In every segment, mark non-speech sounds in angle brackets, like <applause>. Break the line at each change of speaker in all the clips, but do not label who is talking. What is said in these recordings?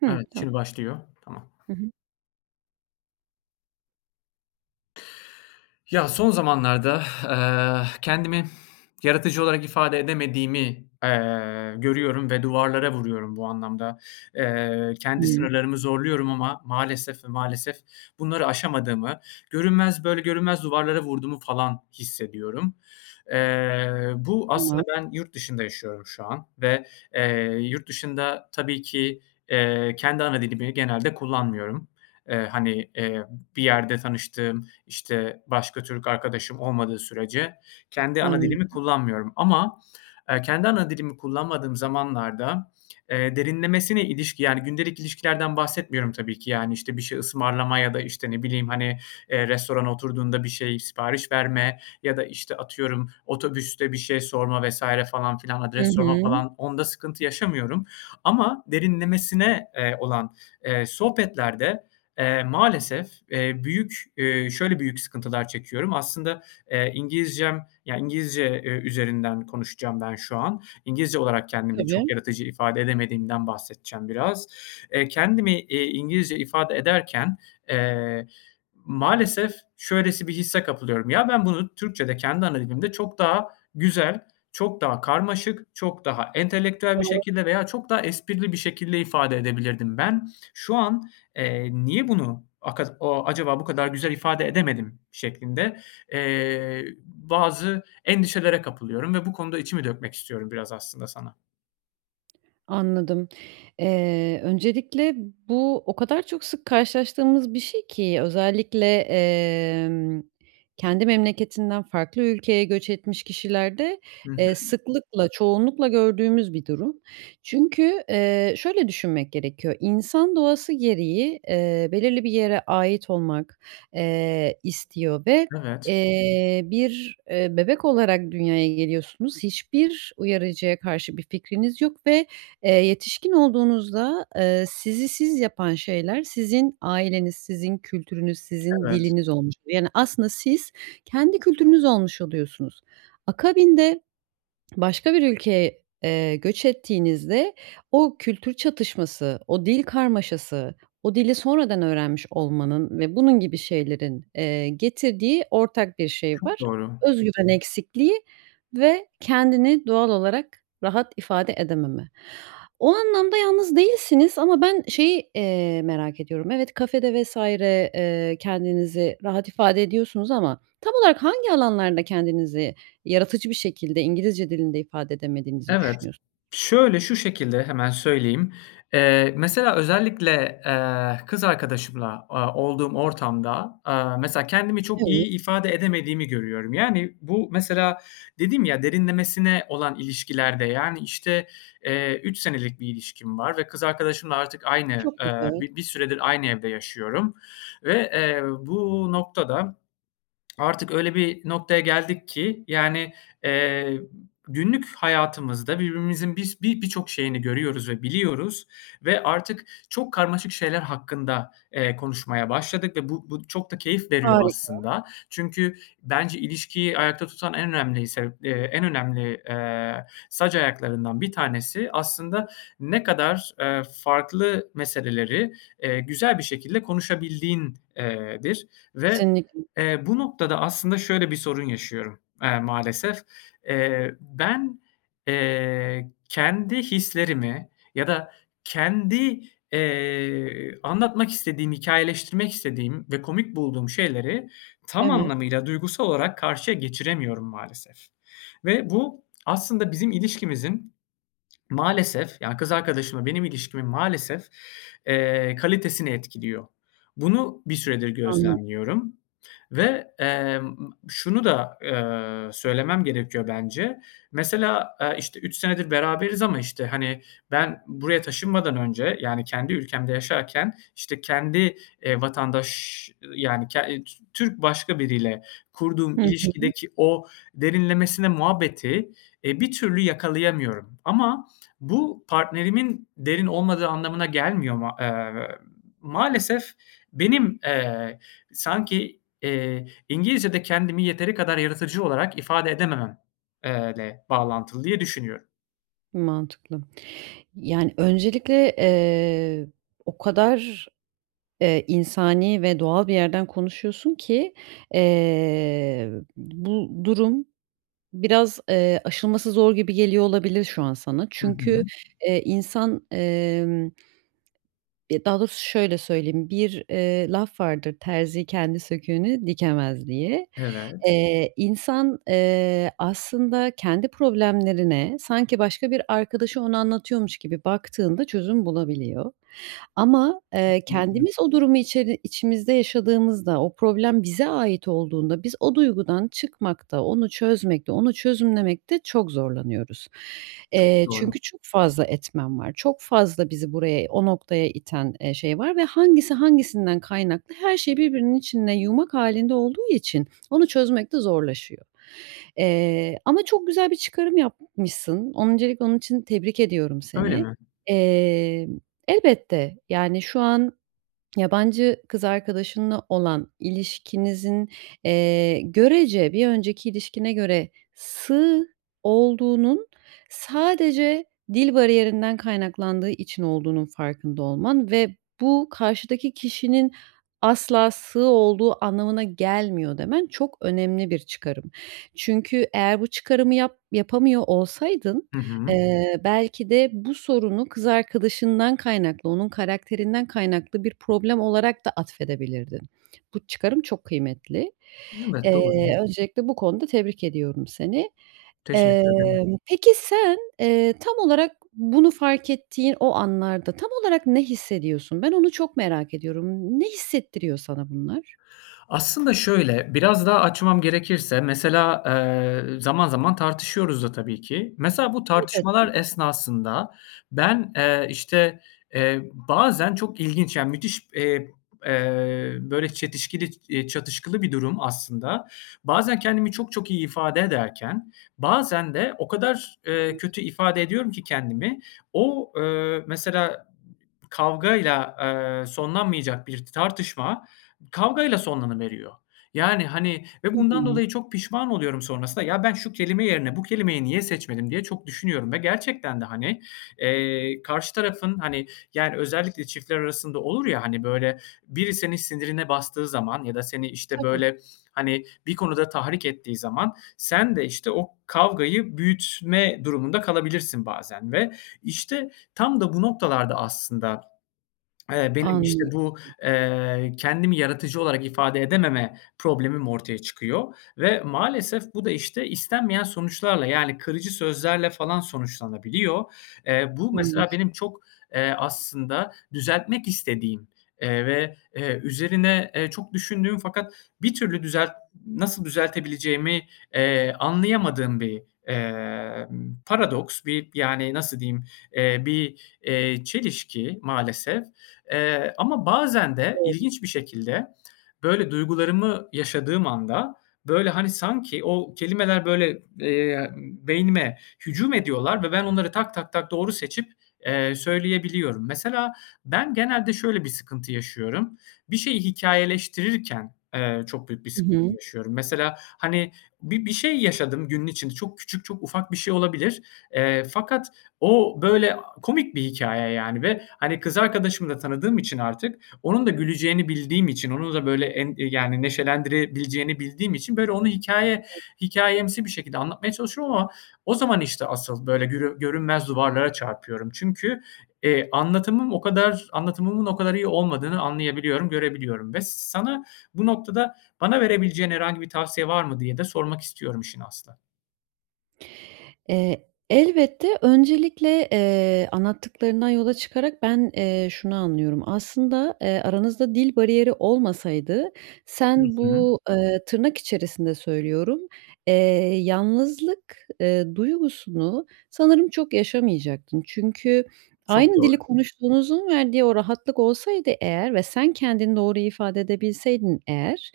Hıı,
Evet,
tamam.
şimdi başlıyor, tamam.
Hı hı.
Ya, son zamanlarda <exhales> eee, kendimi <exhales> yaratıcı olarak ifade edemediğimi, eee, görüyorum ve duvarlara vuruyorum bu anlamda. Eee, kendi
Hımm.
sınırlarımı zorluyorum ama maalesef ve maalesef bunları aşamadığımı, görünmez, böyle görünmez duvarlara vurduğumu falan hissediyorum. Eee, bu
Tamam.
aslında ben yurt dışında yaşıyorum şu an ve, eee, yurt dışında tabii ki, eee, kendi ana dilimi genelde kullanmıyorum. Eee, hani, eee, bir yerde tanıştığım, işte, başka Türk arkadaşım olmadığı sürece kendi ana dilimi
Anladım.
kullanmıyorum. <smacks lips> Ama, eee, kendi ana dilimi kullanmadığım zamanlarda <smacks lips> eee, derinlemesine ilişki, yani gündelik ilişkilerden bahsetmiyorum tabii ki, yani, işte. Bir şey ısmarlama ya da işte ne bileyim, hani, eee, restorana oturduğunda bir şey sipariş verme ya da, işte, atıyorum otobüste bir şey sorma vs. falan filan,
Hı
adres sorma
hı.
falan onda sıkıntı yaşamıyorum. Ama derinlemesine, eee, olan, eee, sohbetlerde, eee, maalesef, eee, büyük, eee, şöyle büyük sıkıntılar çekiyorum. Aslında, eee, İngilizcem, yani, İngilizce ü üzerinden konuşacağım ben şu an. İngilizce olarak kendimi çok
Tabii.
yaratıcı ifade edemediğimden bahsedeceğim biraz. Eee, kendimi iii, İngilizce ifade ederken, eee, maalesef şöylesi bir hisse kapılıyorum. Ya, ben bunu Türkçe'de, kendi ana dilimde çok daha güzel, çok daha karmaşık, çok daha entelektüel bir
Doğru.
şekilde veya çok daha esprili bir şekilde ifade edebilirdim ben. Şu an, eee, niye bunu aka a acaba bu kadar güzel ifade edemedim şeklinde, eee, bazı endişelere kapılıyorum ve bu konuda içimi dökmek istiyorum biraz aslında sana.
Anladım, eee. Öncelikle bu o kadar çok sık karşılaştığımız bir şey ki özellikle, emm, kendi memleketinden farklı ülkeye göç etmiş kişilerde,
Hı
eee,
hı.
sıklıkla, çoğunlukla gördüğümüz bir durum. Çünkü, eee, şöyle düşünmek gerekiyor; insan doğası gereği, eee, belirli bir yere ait olmak, eee, istiyor ve,
Evet.
eee, bir, eee, bebek olarak dünyaya geliyorsunuz. Hiçbir uyarıcıya karşı bir fikriniz yok ve, eee, yetişkin olduğunuzda, ııı, sizi siz yapan şeyler sizin aileniz, sizin kültürünüz, sizin
Evet.
diliniz olmuş oluyor. Yani, aslında siz kendi kültürünüz olmuş oluyorsunuz. Akabinde <smacks lips> başka bir ülkeye, eee, göç ettiğinizde o kültür çatışması, o dil karmaşası, o dili sonradan öğrenmiş olmanın ve bunun gibi şeylerin, eee, getirdiği ortak bir şey
Çok
var.
doğru.
Özgüven eksikliği ve kendini doğal olarak rahat ifade edememe. O anlamda yalnız değilsiniz ama ben şeyi, eee, merak ediyorum, evet, kafe de vs. eee, kendinizi rahat ifade ediyorsunuz ama tam olarak hangi alanlarda kendinizi yaratıcı bir şekilde İngilizce dilinde ifade edemediğinizi
Evet,
düşünüyors
şöyle, şu şekilde, hemen söyleyeyim, eee. Mesela özellikle, eee, kız arkadaşımla, aaa, olduğum ortam da, aaa, mesela kendimi çok
Evet.
iyi ifade edemediğimi görüyorum. Yani, bu mesela dedim ya, derinlemesine olan ilişkilerde yani, işte, eee 3 senelik bir ilişkim var ve kız arkadaşımla artık aynı,
Çok
aaa,
güzel.
bi bir süredir aynı evde yaşıyorum. Ve, eee, bu nokta da <smacks lips> artık öyle bir noktaya geldik ki yani, eee, günlük hayatımızda birbirimizin biz bi birçok şeyini görüyoruz ve biliyoruz. Ve artık çok karmaşık şeyler hakkında, eee, konuşmaya başladık ve bu bu çok da keyif veriyor
Harika.
aslında. Çünkü bence ilişkiyi ayakta tutan en önemli sebep, eee, en önemli, eee, sac ayaklarından 1 tanesi aslında ne kadar, eee, farklı meseleleri, eee, güzel bir şekilde konuşabildiğin, eee, dir ve,
Kesinlikle.
eee, bu noktada aslında şöyle bir sorun yaşıyorum, aaa, maalesef, eee. Ben, eee, kendi hislerimi ya da kendi, eee, anlatmak istediğim, hikâyeleştirmek istediğim ve komik bulduğum şeyleri tam
Evet.
anlamıyla duygusal olarak karşıya geçiremiyorum maalesef ve bu aslında bizim ilişkimizin <smacks lips> maalesef, ya, kız arkadaşımla benim ilişkimin maalesef, eee, kalitesini etkiliyor. Bunu bir süredir
Anladı
gözlemliyorum ve, emm, şunu da, aaa, söylemem gerekiyor bence. Mesela, aaa, işte 3 senedir beraberiz ama işte, hani, ben buraya taşınmadan önce, yani kendi ülkemde yaşarken işte kendi, eee, vatandaş-ş, ııı, yani, ke T Türk başka biriyle kurduğum
Hı hı.
ilişkideki o derinlemesine muhabbeti, eee, bir türlü yakalayamıyorum. Ama bu partnerimin derin olmadığı anlamına gelmiyor. Ma emm, ııı, maalesef benim, eee, sanki, eee, İngilizcede kendimi yeteri kadar yaratıcı olarak ifade edemem, eee, le bağlantılı diye düşünüyorum.
Mantıklı. Yani, öncelikle, eee, o kadar, eee, insani ve doğal bir yerden konuşuyorsun ki, eee, bu durum biraz, eee, aşılması zor gibi geliyor olabilir şu an sana.
Hı
Çünkü,
hı.
eee, insan, emm, ya daha doğrusu şöyle söyleyeyim. Bir, eee, laf vardır; terzi kendi söküğünü dikemez diye.
Evet.
Eee, insan, eee, aslında kendi problemlerine, sanki başka bir arkadaşı ona anlatıyormuş gibi baktığında çözüm bulabiliyor. Ama, eee,
Kesinlikle
kendimiz o durumu içeri içimizde yaşadığımızda, o problem bize ait olduğunda biz o duygudan çıkmakta, onu çözmekte, onu çözümlemekte çok zorlanıyoruz.
Çok
Eee,
doğru.
çünkü çok fazla etmen var, çok fazla bizi buraya, o noktaya iten, eee, şey var ve hangisi hangisinden kaynaklı her şey birbirinin içinde yumak hâlinde olduğu için, onu çözmek de zorlaşıyor. Eee, ama çok güzel bir çıkarım yapmışsın. Öncelikle onun için tebrik ediyorum
Öyle
seni.
mi?
Eee, elbette, yani, şu an yabancı kız arkadaşınla olan ilişkinizin, eee, görece bir önceki ilişkine göre sığ olduğunun sadece dil bariyerinden kaynaklandığı için olduğunun farkında olman ve bu karşıdaki kişinin asla sığ olduğu anlamına gelmiyor, demen çok önemli bir çıkarım. Çünkü eğer bu çıkarımı yap yapamıyor olsaydın,
Hı hı.
eee, belki de bu sorunu kız arkadaşından kaynaklı, onun karakterinden kaynaklı bir problem olarak da atfedebilirdin. Bu çıkarım çok kıymetli.
Evet, doğru.
Eee, öncelikle bu konuda tebrik ediyorum seni. Eee,
Teşekkür ederim.
peki, sen, eee, tam olarak bunu fark ettiğin o anlarda, tam olarak ne hissediyorsun? Ben, onu çok merak ediyorum. Ne hissettiriyor sana bunlar?
Aslında şöyle, biraz daha açmam gerekirse mesela, eee, zaman zaman tartışıyoruz da tabii ki. Mesela bu tartışmalar
<unintelligible>
esnasında, ben, eee, işte, eee, bazen çok ilginç, yani, müthiş, eee, eee, böyle, çetişkili, iii, çatışkılı bir durum aslında. Bazen kendimi çok çok iyi ifade ederken bazen de o kadar, eee,
<unintelligible>
kötü ifade ediyorum ki kendimi, o, eee, mesela kavgayla, eee, sonlanmayacak bir tartışma kavgayla sonlanıveriyor. Yani, hani, ve
Hı
bundan
hı.
dolayı çok pişman oluyorum sonrasında, ya ben, şu kelime yerine bu kelimeyi niye seçmedim diye çok düşünüyorum ve gerçekten de hani, eee, karşı tarafın, hani, yani, özellikle çiftler arasında olur ya, hani, böyle, biri senin sinirine bastığı zaman ya da seni, işte,
Tabii.
böyle, hani, bir konuda tahrik ettiği zaman, sen de işte o kavgayı büyütme durumunda kalabilirsin bazen. Ve, işte, tam da bu noktalarda aslında, eee, benim işte
Anlıyorum.
bu, eee, kendimi yaratıcı olarak ifade edememe problemim ortaya çıkıyor. Ve maalesef bu da, işte, istenmeyen sonuçlarla, yani, kırıcı sözlerle falan sonuçlanabiliyor. Eee, bu
Anladım.
mesela benim çok, eee, aslında düzeltmek istediğim, eee, ve, eee, üzerine, eee, çok düşündüğüm fakat bir türlü düzelt nasıl düzeltebileceğimi, eee, anlayamadığım bir, emm, paradoks. Bir, yani, nasıl diyeyim? Eee, bir, eee, çelişki maalesef. Eee, ama bazen de
Doğru.
ilginç bir şekilde böyle duygularımı yaşadığım anda, böyle, hani, sanki o kelimeler böyle, eee, beynime hücum ediyorlar ve ben, onları tak tak tak doğru seçip, eee, söyleyebiliyorum. Mesela, ben, genelde şöyle bir sıkıntı yaşıyorum; bir şeyi hikâyeleştirirken, eee, çok büyük bir
Hı
sıkıntı
hı.
yaşıyorum. Mesela, hani, bi bir şey yaşadım günün için çok küçük, çok ufak bir şey olabilir, eee, fakat o böyle komik bir hikâye, yani, ve, hani, kız arkadaşımı da tanıdığım için artık onun da güleceğini bildiğim için, onun da böyle en yani, neşelendirebileceğini bildiğim için böyle onu hikâye
<unintelligible>
hikâyemsi bir şekilde anlatmaya çalışıyorum ama o zaman işte asıl böyle görü görünmez duvarlara çarpıyorum. Çünkü, eee, anlatımım o kadar anlatımımın o kadar iyi olmadığını anlayabiliyorum, görebiliyorum ve sana bu noktada bana verebileceğin herhangi bir tavsiye var mı diye de sormak istiyorum işin aslı.
Eee, elbette öncelikle, eee, anlattıklarından yola çıkarak ben, eee, şunu anlıyorum. Aslında, eee, aranızda dil bariyeri olmasaydı
Hı
sen
hı.
bu, ııı, tırnak içerisinde söylüyorum, eee, "yalnızlık", ııı, duygusunu sanırım çok yaşamayacaktın. Çünkü
Çok
aynı dili
doğru.
konuştuğunuzun verdiği o rahatlık olsaydı eğer ve sen kendini doğru ifade edebilseydin eğer,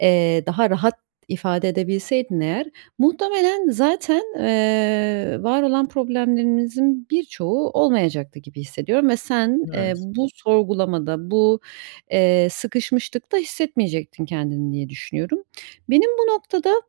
eee, daha rahat ifade edebilseydin eğer muhtemelen zaten, ııı, varolan problemlerinizin birçoğu olmayacaktı gibi hissediyorum ve sen, eee,
Evet.
bu sorgulamada bu, eee, sıkışmışlıkta hissetmeyecektin kendini diye düşünüyorum. Benim bu noktada,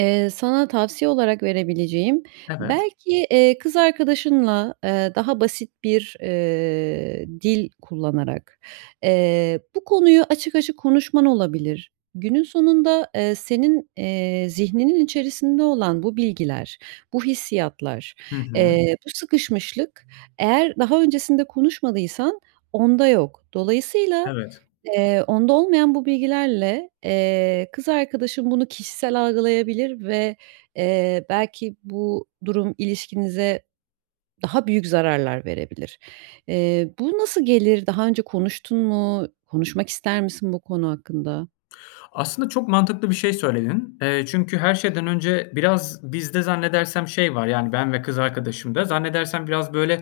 ııı, sana tavsiye olarak verebileceğim
Evet.
belki, eee, kız arkadaşınla, eee, daha basit bir, eee, dil kullanarak, eee, bu konuyu açık açık konuşman olabilir. Günün sonunda, eee, senin, eee, zihninin içerisinde olan bu bilgiler, bu hissiyatlar,
Hı hı.
eee bu sıkışmışlık eğer daha öncesinde konuşmadıysan onda yok. Dolayısıyla,
Evet.
eee, onda olmayan bu bilgilerle, eee, kız arkadaşın bunu kişisel algılayabilir ve, eee, belki bu durum ilişkinize daha büyük zararlar verebilir. Eee, bu nasıl gelir? Daha önce konuştun mu? Konuşmak ister misin bu konu hakkında?
Aslında çok mantıklı bir şey söyledin. Eee, çünkü her şeyden önce biraz bizde zannedersem, şey, var. Yani, ben ve kız arkadaşımda zannedersem biraz böyle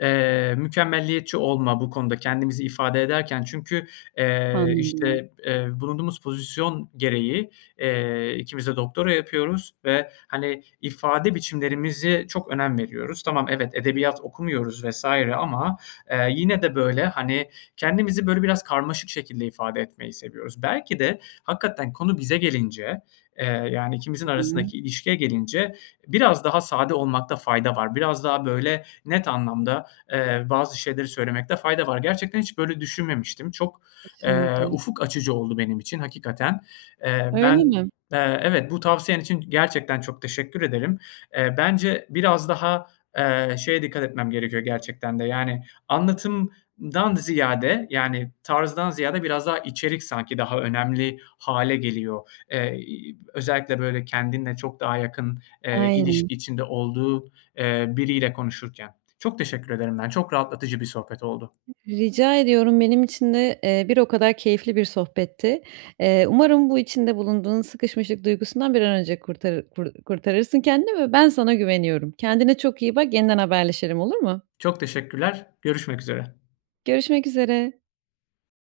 eee, mükemmeliyetçi olma bu konuda kendimizi ifade ederken çünkü, eee,
Anladım.
işte, eee, bulunduğumuz pozisyon gereği, eee, 2'miz de doktora yapıyoruz ve, hani, ifade biçimlerimize çok önem veriyoruz. Tamam, evet, edebiyat okumuyoruz vs. ama, eee, yine, de böyle, hani, kendimizi böyle biraz karmaşık şekilde ifade etmeyi seviyoruz. Belki de hakikaten konu bize gelince, eee, yani, ikimizin
Hı hı.
arasındaki ilişkiye gelince biraz daha sade olmakta fayda var. Biraz daha böyle net anlamda, eee, bazı şeyleri söylemekte fayda var. Gerçekten hiç böyle düşünmemiştim. Çok, eee,
Kesinlikle.
ufuk açıcı oldu benim için hakikaten. Eee, ben,
Öyle mi?
eee, evet, bu tavsiyen için gerçekten çok teşekkür ederim. Eee, bence biraz daha, eee, şeye dikkat etmem gerekiyor gerçekten de, yani, anlatımdan ziyade, yani, tarzdan ziyade biraz daha içerik sanki daha önemli hâle geliyor. Eee, ııı, özellikle böyle kendinle çok daha yakın, eee,
Aynen.
ilişki içinde olduğu, eee, biriyle konuşurken. Çok teşekkür ederim ben, çok rahatlatıcı bir sohbet oldu.
Rica ediyorum, benim için de, eee, bir o kadar keyifli bir sohbetti. Eee, umarım bu içinde bulunduğun sıkışmışlık duygusundan bir an önce kurtarır kur kurtarırsın kendini ve ben sana güveniyorum. Kendine çok iyi bak, yeniden haberleşelim, olur mu?
Çok teşekkürler. Görüşmek üzere.
Görüşmek üzere.